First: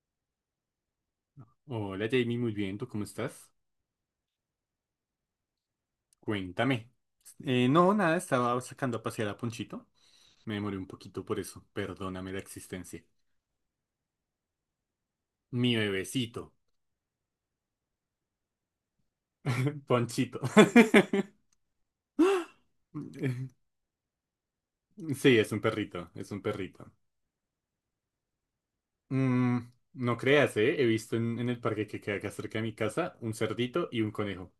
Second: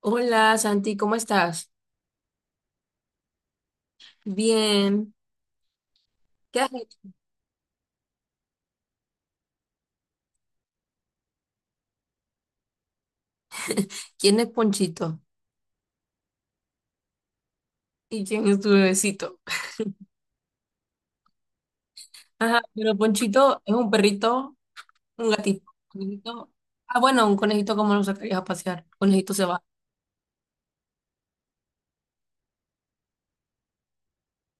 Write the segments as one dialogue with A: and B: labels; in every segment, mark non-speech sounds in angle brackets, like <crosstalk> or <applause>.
A: Hola Santi, ¿cómo estás?
B: Hola Jamie, muy bien, ¿tú cómo estás?
A: Bien. ¿Qué has
B: Cuéntame.
A: hecho?
B: No, nada, estaba sacando a pasear a Ponchito. Me demoré un poquito por eso, perdóname la existencia.
A: ¿Quién es Ponchito?
B: Mi bebecito.
A: ¿Y quién es tu bebecito?
B: <laughs> Ponchito. <laughs>
A: Ajá, pero Ponchito es un perrito, un
B: Sí, es un
A: gatito, un
B: perrito, es un
A: conejito.
B: perrito.
A: Ah, bueno, un conejito, ¿cómo lo sacarías a pasear? Conejito se
B: Mm,
A: va.
B: no creas, ¿eh? He visto en el parque que queda acá cerca de mi casa un cerdito y un conejo.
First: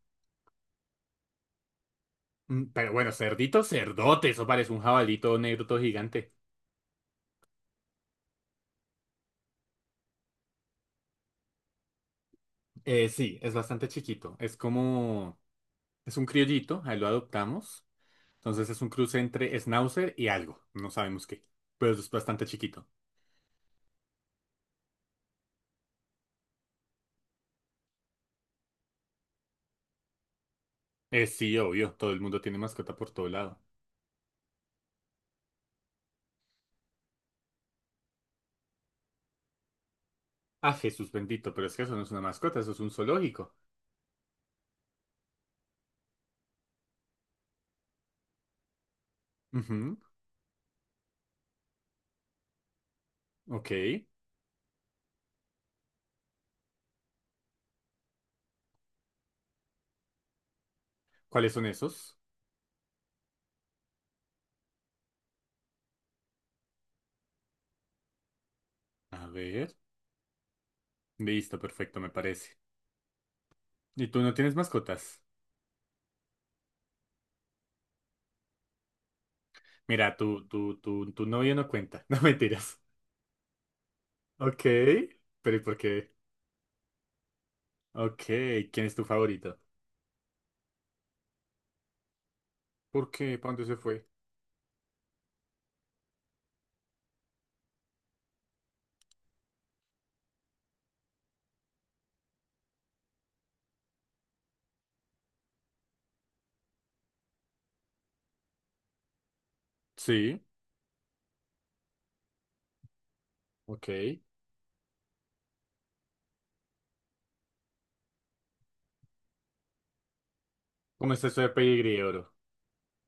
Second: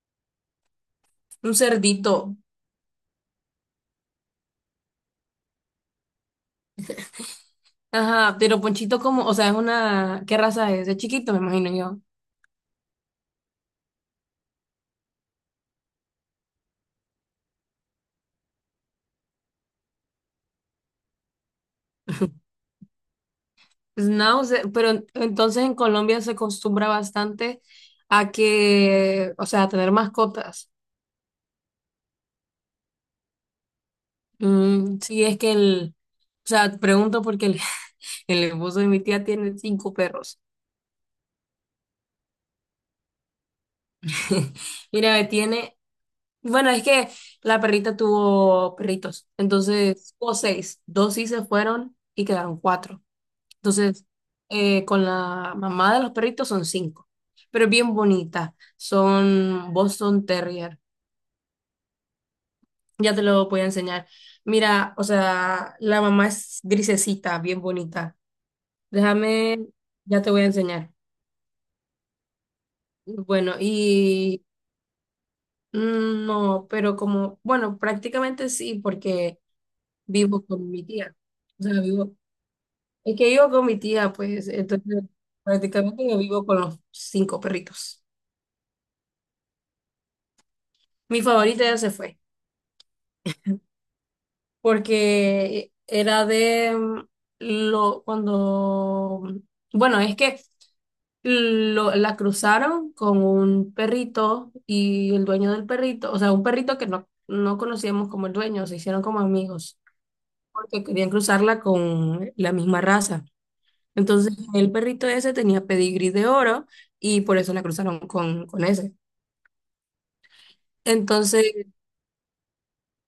A: Un cerdito.
B: Pero bueno, cerdito, cerdote, eso parece un jabalito negro todo gigante.
A: Ajá, pero Ponchito, como, o sea, es una. ¿Qué raza es? Es chiquito, me imagino yo.
B: Sí, es bastante chiquito, es como... Es un criollito, ahí lo adoptamos. Entonces es un cruce entre Schnauzer y algo, no sabemos qué, pero es bastante
A: <laughs>
B: chiquito.
A: Schnauzer, pero entonces en Colombia se acostumbra bastante a que, o sea, a tener mascotas.
B: Sí, obvio, todo el mundo tiene mascota por todo lado.
A: Mm, sí, es que o sea, pregunto porque el <laughs> El esposo de mi tía tiene cinco perros.
B: Ah, Jesús bendito, pero es que eso no es una mascota, eso es un zoológico.
A: <laughs> Mira, tiene. Bueno, es que la perrita tuvo perritos.
B: Ujú,
A: Entonces, o seis. Dos sí se fueron y quedaron cuatro.
B: ok.
A: Entonces, con la mamá de los perritos son cinco. Pero es bien bonita. Son Boston Terrier.
B: ¿Cuáles son esos?
A: Ya te lo voy a enseñar. Mira, o sea, la mamá es grisecita, bien bonita.
B: A
A: Déjame,
B: ver.
A: ya te voy a enseñar.
B: Listo, perfecto, me parece.
A: Bueno,
B: ¿Y tú no tienes mascotas?
A: mm, no, pero como, bueno, prácticamente sí, porque
B: Mira,
A: vivo
B: tu,
A: con
B: tu,
A: mi
B: tu,
A: tía.
B: tu novio
A: O
B: no
A: sea,
B: cuenta. <laughs> No, mentiras.
A: es que vivo con mi tía, pues,
B: Ok.
A: entonces
B: Pero ¿y por
A: prácticamente
B: qué?
A: yo vivo con los cinco perritos.
B: Ok. ¿Quién es tu favorito?
A: Mi favorita ya se fue,
B: ¿Por qué? ¿Para dónde se fue?
A: porque era de bueno, es que la cruzaron con un perrito y el dueño del perrito, o sea, un perrito que no conocíamos como el dueño, se hicieron como amigos.
B: Sí.
A: Porque querían cruzarla con la misma raza.
B: Ok.
A: Entonces, el perrito ese tenía pedigrí de oro y por eso la cruzaron con ese.
B: ¿Cómo está eso
A: Entonces,
B: de pedigrí, oro?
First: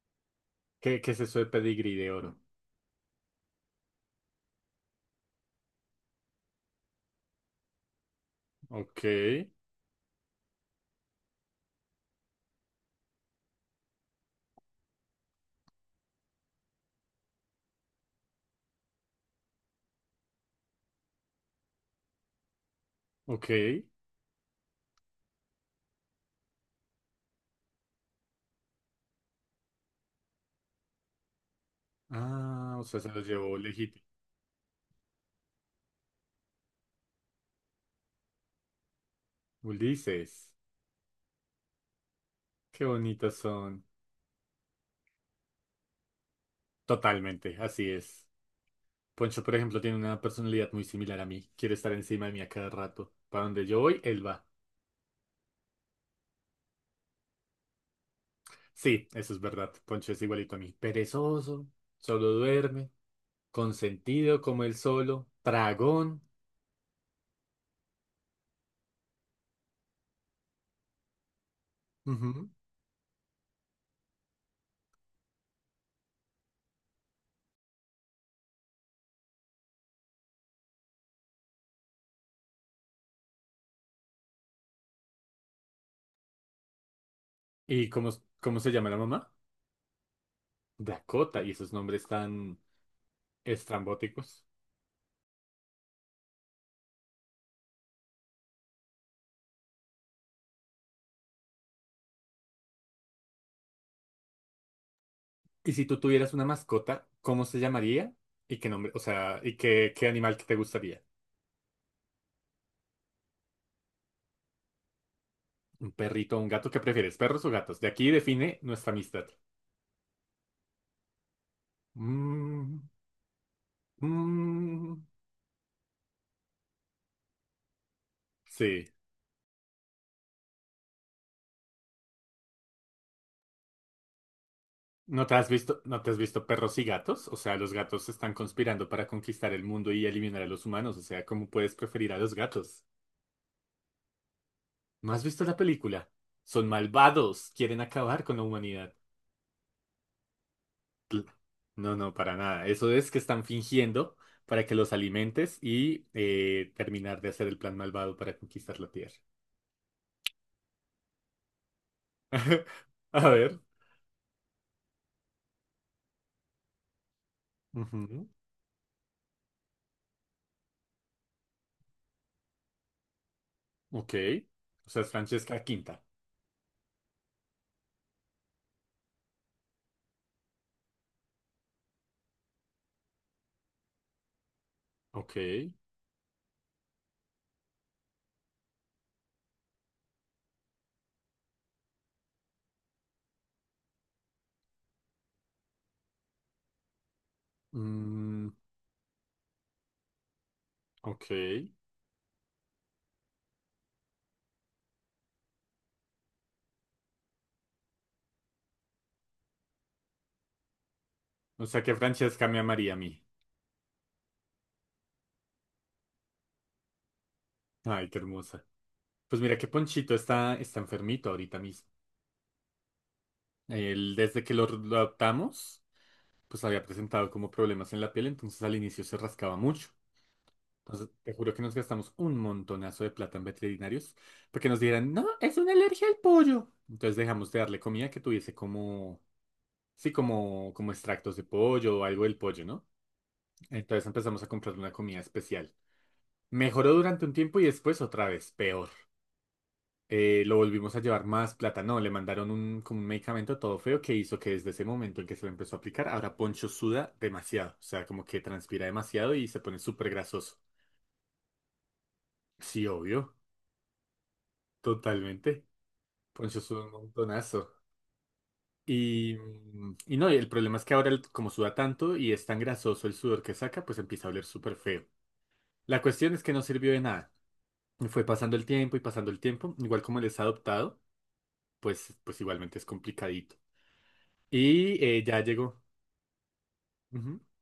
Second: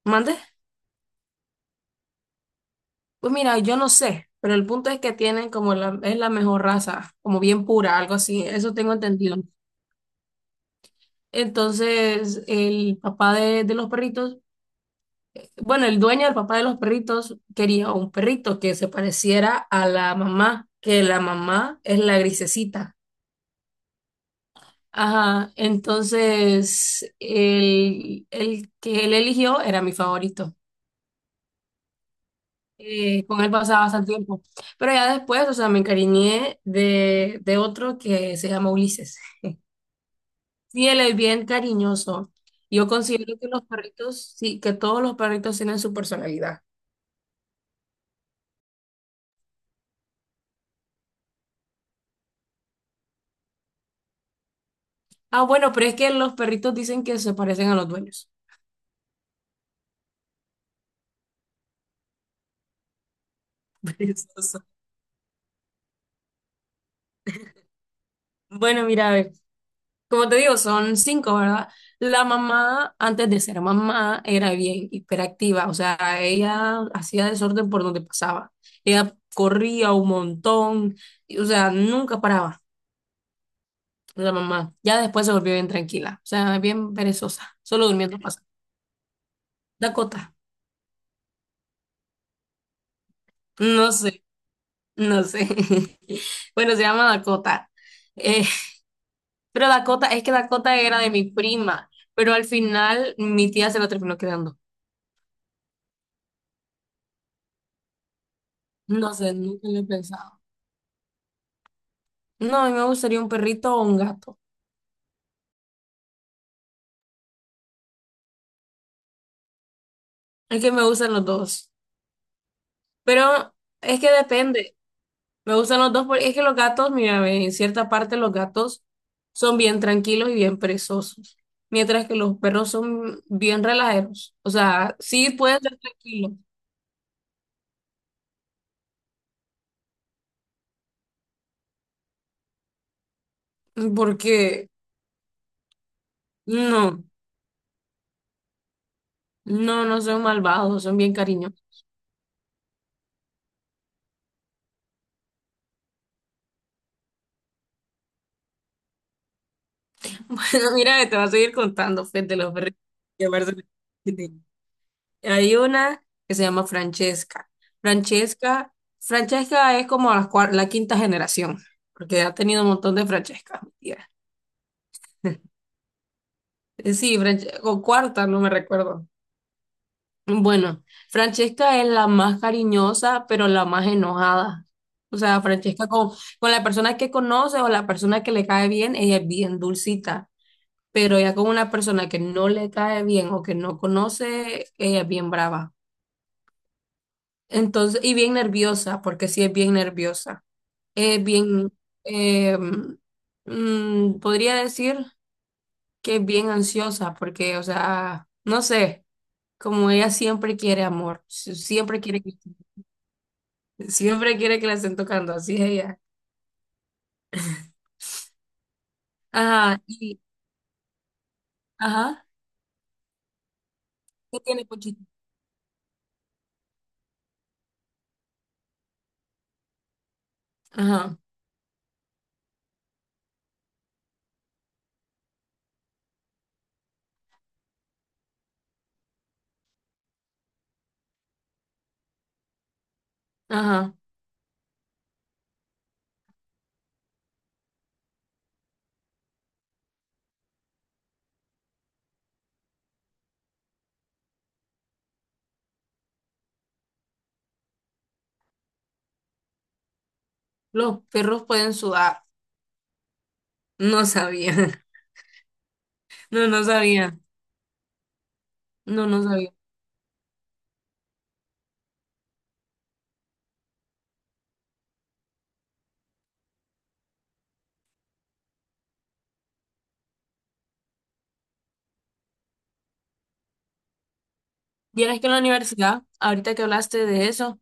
A: ¿mande?
B: ¿Qué es eso de pedigrí de oro?
A: Pues mira, yo no sé, pero el punto es que tienen como es la mejor raza, como bien pura, algo así, eso tengo
B: Ok,
A: entendido. Entonces, el papá de los perritos, bueno, el dueño del papá de los perritos quería un perrito que se pareciera a la mamá, que la mamá es la grisecita.
B: ok.
A: Ajá, entonces el que él eligió era mi favorito.
B: Ah, o sea, se los
A: Con él
B: llevó
A: pasaba
B: legítimo.
A: bastante tiempo. Pero ya después, o sea, me encariñé de otro que se llama Ulises.
B: Ulises,
A: Sí, él es bien cariñoso.
B: qué
A: Yo
B: bonitos
A: considero que los
B: son.
A: perritos, sí, que todos los perritos tienen su personalidad.
B: Totalmente, así es. Poncho, por ejemplo, tiene una personalidad muy similar a mí. Quiere estar encima de mí a cada rato. Para donde yo voy, él va.
A: Ah, bueno, pero es que los perritos dicen que se parecen a los dueños.
B: Sí, eso es verdad. Poncho es igualito a mí. Perezoso, solo duerme,
A: <laughs>
B: consentido
A: Perezoso.
B: como él solo, tragón.
A: Bueno, mira, a ver. Como te digo, son cinco, ¿verdad? La
B: Ujú.
A: mamá, antes de ser mamá, era bien hiperactiva, o sea, ella hacía desorden por donde pasaba. Ella corría un montón, y, o sea, nunca paraba la mamá. Ya después se volvió bien tranquila, o sea, bien perezosa, solo
B: ¿Y cómo,
A: durmiendo pasa.
B: cómo se llama la mamá?
A: Dakota,
B: Dakota. Y esos nombres tan
A: no sé,
B: estrambóticos.
A: no sé. <laughs> Bueno, se llama Dakota. Eh, pero Dakota, es que Dakota era de mi prima, pero al final mi tía se lo terminó quedando.
B: Y si tú tuvieras una mascota, ¿cómo se llamaría? ¿Y qué nombre? O
A: No sé,
B: sea, ¿y
A: nunca lo he
B: qué, qué animal
A: pensado.
B: que te gustaría?
A: No, a mí me gustaría un perrito o un gato.
B: ¿Un perrito o un gato? ¿Qué prefieres? ¿Perros o gatos? De aquí define nuestra amistad.
A: Es que me gustan los dos.
B: Mm,
A: Pero es que depende.
B: mm,
A: Me gustan los dos porque es que los gatos, mira, ve, en cierta parte los gatos
B: sí.
A: son bien tranquilos y bien perezosos. Mientras que los perros son bien relajeros. O sea,
B: ¿No
A: sí
B: te has
A: pueden ser
B: visto, no te has
A: tranquilos.
B: visto perros y gatos? O sea, los gatos están conspirando para conquistar el mundo y eliminar a los humanos. O sea, ¿cómo puedes preferir a los gatos?
A: Porque
B: ¿No has visto la película? Son
A: no,
B: malvados, quieren acabar con la humanidad.
A: no, no son malvados, son bien
B: Cl-
A: cariñosos.
B: No, no, para nada. Eso es que están fingiendo para que los alimentes y terminar de hacer el plan malvado para conquistar la Tierra.
A: <laughs> Bueno, mira, te voy a seguir contando, Fede, de los
B: <laughs>
A: perritos.
B: A
A: Que me
B: ver.
A: Hay una que se llama Francesca.
B: Ujú.
A: Francesca, Francesca es como la quinta generación, porque ha tenido un montón de Francescas, mi tía.
B: Ok. O sea, es Francesca Quinta.
A: Sí, o cuarta, no me recuerdo. Bueno, Francesca es la más cariñosa, pero la más enojada. O
B: Ok.
A: sea, Francesca con la persona que conoce o la persona que le cae bien, ella es bien dulcita, pero ya con una persona que no le cae bien o que no conoce, ella es bien brava. Entonces, y bien
B: Mm,
A: nerviosa, porque sí es bien nerviosa. Es
B: ok.
A: bien, eh, podría decir que es bien ansiosa porque, o sea, no sé, como ella siempre quiere amor,
B: O sea que
A: siempre quiere
B: Francesca me
A: <laughs>
B: amaría a mí.
A: siempre quiere que la estén tocando, así es ella.
B: Ay, qué hermosa. Pues mira que
A: Ajá,
B: Ponchito está, está enfermito ahorita mismo.
A: ajá,
B: Él,
A: ¿qué
B: desde que
A: tiene
B: lo
A: Pochita?
B: adoptamos, pues había presentado como problemas en la piel, entonces al inicio se rascaba mucho. Entonces,
A: Ajá,
B: te juro que nos gastamos un montonazo de plata en veterinarios porque nos dijeran, no, es una alergia al pollo. Entonces dejamos de darle comida que tuviese como, sí, como, como extractos de pollo o algo del pollo, ¿no?
A: ajá,
B: Entonces empezamos a comprarle una comida especial. Mejoró durante un tiempo y después otra vez, peor. Lo volvimos a llevar más plata. No, le mandaron un, como un medicamento todo feo que hizo que desde ese momento en que se lo empezó a aplicar, ahora Poncho suda demasiado. O sea, como que transpira demasiado y se pone súper grasoso.
A: ¿los perros pueden sudar?
B: Sí, obvio,
A: No sabía. <laughs>
B: totalmente.
A: No,
B: Poncho
A: no
B: suda un
A: sabía.
B: montonazo.
A: No, no
B: Y,
A: sabía.
B: y no, y el problema es que ahora, como suda tanto y es tan grasoso el sudor que saca, pues empieza a oler súper feo. La cuestión es que no sirvió de nada. Y fue pasando el tiempo y pasando el tiempo. Igual como él es adoptado, pues, pues igualmente es complicadito. Y
A: Vieras que en la
B: ya llegó.
A: universidad, ahorita que hablaste de
B: Ujú.
A: eso,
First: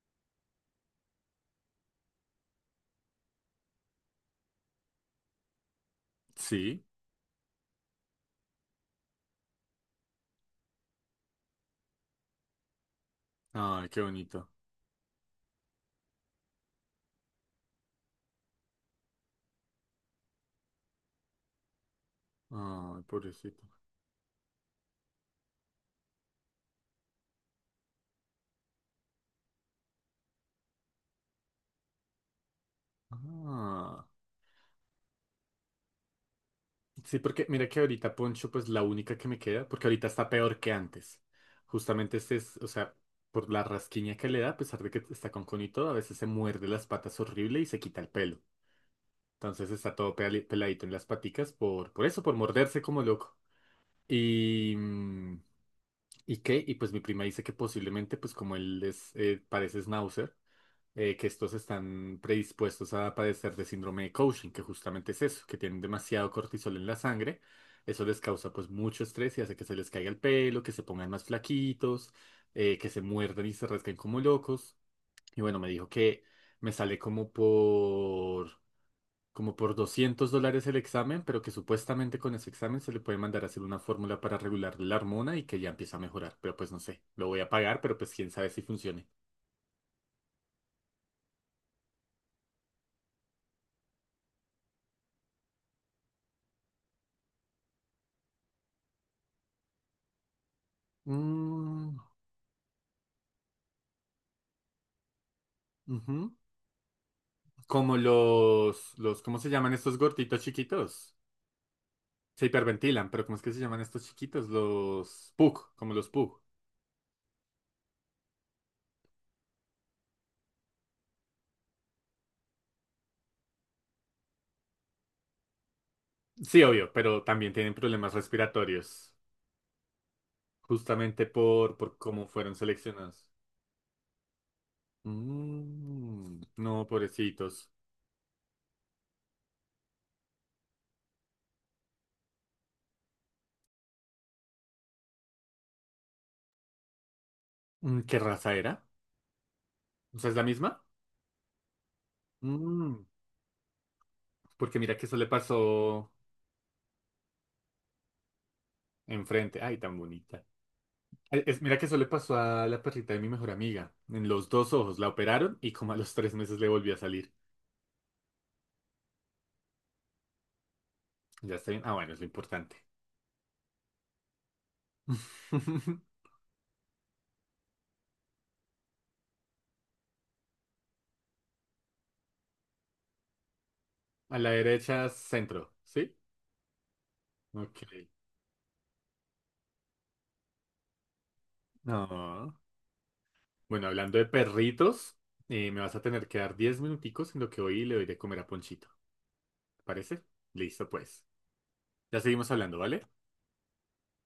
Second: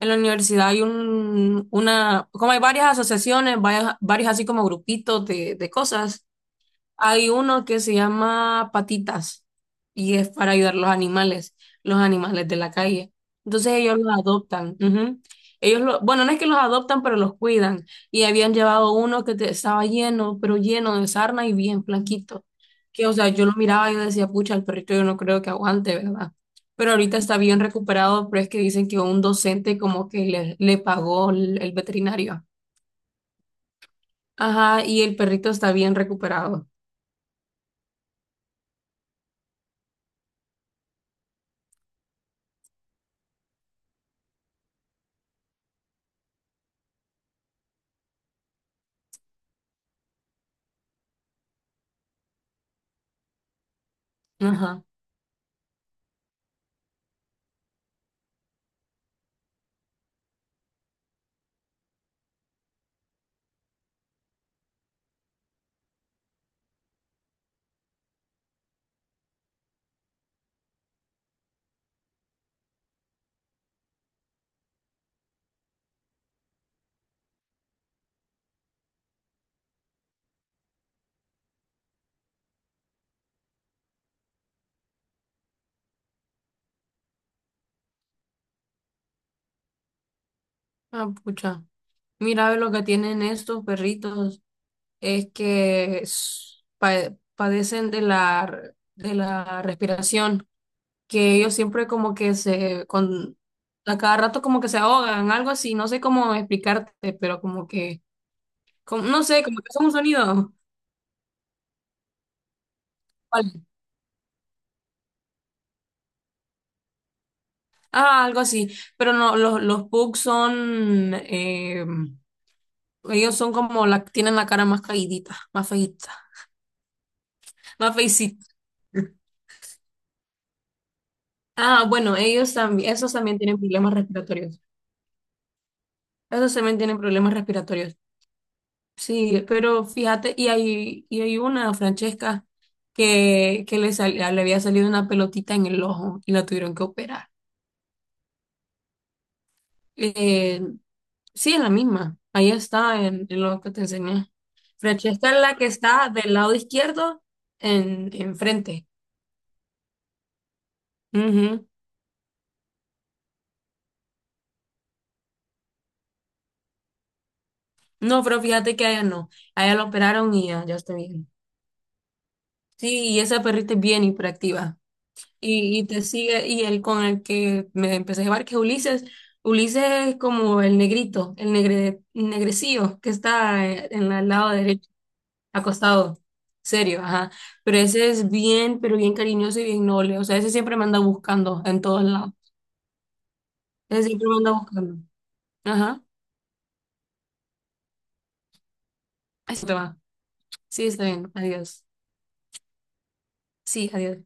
A: en la universidad hay como hay varias asociaciones, varios así como grupitos de cosas.
B: Sí.
A: Hay uno que se llama Patitas y es para ayudar a los animales de la calle. Entonces
B: Ay,
A: ellos
B: qué
A: los
B: bonito.
A: adoptan. Ujú. Ellos lo, bueno, no es que los adoptan, pero los cuidan. Y habían llevado uno que estaba lleno, pero lleno de sarna y bien blanquito.
B: Ay,
A: Que, o sea, yo lo
B: pobrecito.
A: miraba y yo decía, pucha, el perrito yo no creo que aguante, ¿verdad? Pero ahorita está bien recuperado, pero es que dicen que un docente como que le pagó el veterinario.
B: Ah.
A: Ajá, y el perrito está bien recuperado.
B: Sí, porque mira que ahorita Poncho, pues la única que me queda, porque ahorita está peor que antes. Justamente este es, o sea, por la rasquiña que le da, a pesar de que está con conito, a veces se muerde las patas horrible y se quita el pelo. Entonces está todo peladito en las paticas por eso, por morderse como loco. Y,
A: Ajá.
B: ¿y qué? Y pues mi prima dice que posiblemente, pues como él es, parece Schnauzer, que estos están predispuestos a padecer de síndrome de Cushing, que justamente es eso, que tienen demasiado cortisol en la sangre. Eso les causa pues mucho estrés y hace que se les caiga el pelo, que se pongan más flaquitos, que se muerdan y se rasquen como locos. Y bueno, me dijo que me sale como por, como por $200 el examen, pero que supuestamente con ese examen se le puede mandar a hacer una fórmula para regular la hormona y que ya empieza a mejorar. Pero pues no sé, lo voy a pagar, pero pues quién sabe si funcione.
A: Ah, pucha. Mira, lo que tienen estos perritos es que padecen de la respiración, que ellos siempre
B: Mm,
A: como que a cada rato como que se ahogan, algo así, no sé
B: ujú.
A: cómo explicarte, pero como
B: Como
A: que,
B: los,
A: no
B: ¿cómo
A: sé,
B: se
A: como
B: llaman
A: que son un
B: estos gorditos
A: sonido.
B: chiquitos? Se hiperventilan, pero
A: <laughs>
B: ¿cómo es
A: Vale.
B: que se llaman estos chiquitos? Los PUC, como los PUC.
A: Ah, algo así, pero no, los pugs son, ellos son como, la, tienen la cara más caídita, más feíta,
B: Sí, obvio, pero también tienen
A: más
B: problemas
A: feicita.
B: respiratorios, justamente
A: Ah,
B: por
A: bueno,
B: cómo
A: ellos
B: fueron
A: también, esos
B: seleccionados.
A: también tienen problemas respiratorios.
B: Mm,
A: Esos también
B: no,
A: tienen problemas
B: pobrecitos.
A: respiratorios. Sí, pero fíjate, y hay una, Francesca, que le había salido una pelotita en el ojo y la tuvieron que operar.
B: ¿Qué raza era? O sea, ¿es la
A: Eh,
B: misma?
A: sí, es la misma. Ahí está
B: Mm,
A: en lo que te enseñé.
B: porque mira que eso le
A: Francesca es la que está
B: pasó
A: del lado izquierdo enfrente.
B: enfrente. Ay, tan bonita.
A: Ujú.
B: Mira que eso le pasó a la perrita de mi mejor amiga. En los dos ojos la operaron y como a los 3 meses le volvió a salir.
A: No, pero fíjate que a ella no. A ella la operaron y ya, ya está bien.
B: Ya está bien. Ah, bueno, es lo importante.
A: Sí, y esa perrita es bien hiperactiva. Y
B: <laughs>
A: te sigue, y el con el que me empecé a llevar, que es Ulises, Ulises es como el negrito, negrecillo que está en el
B: A la
A: lado derecho,
B: derecha, centro, ¿sí?
A: acostado, serio, ajá, pero
B: Ok.
A: ese es bien, pero bien cariñoso y bien noble, o sea, ese siempre me anda buscando en todos lados,
B: No. Bueno,
A: ese
B: hablando de
A: siempre me anda buscando.
B: perritos, me vas
A: Ajá,
B: a tener que dar 10 minuticos en lo que hoy le doy de comer a Ponchito.
A: eso te
B: ¿Te
A: va,
B: parece?
A: sí,
B: Listo,
A: está
B: pues.
A: bien. Adiós,
B: Ya seguimos hablando, ¿vale?
A: sí, adiós.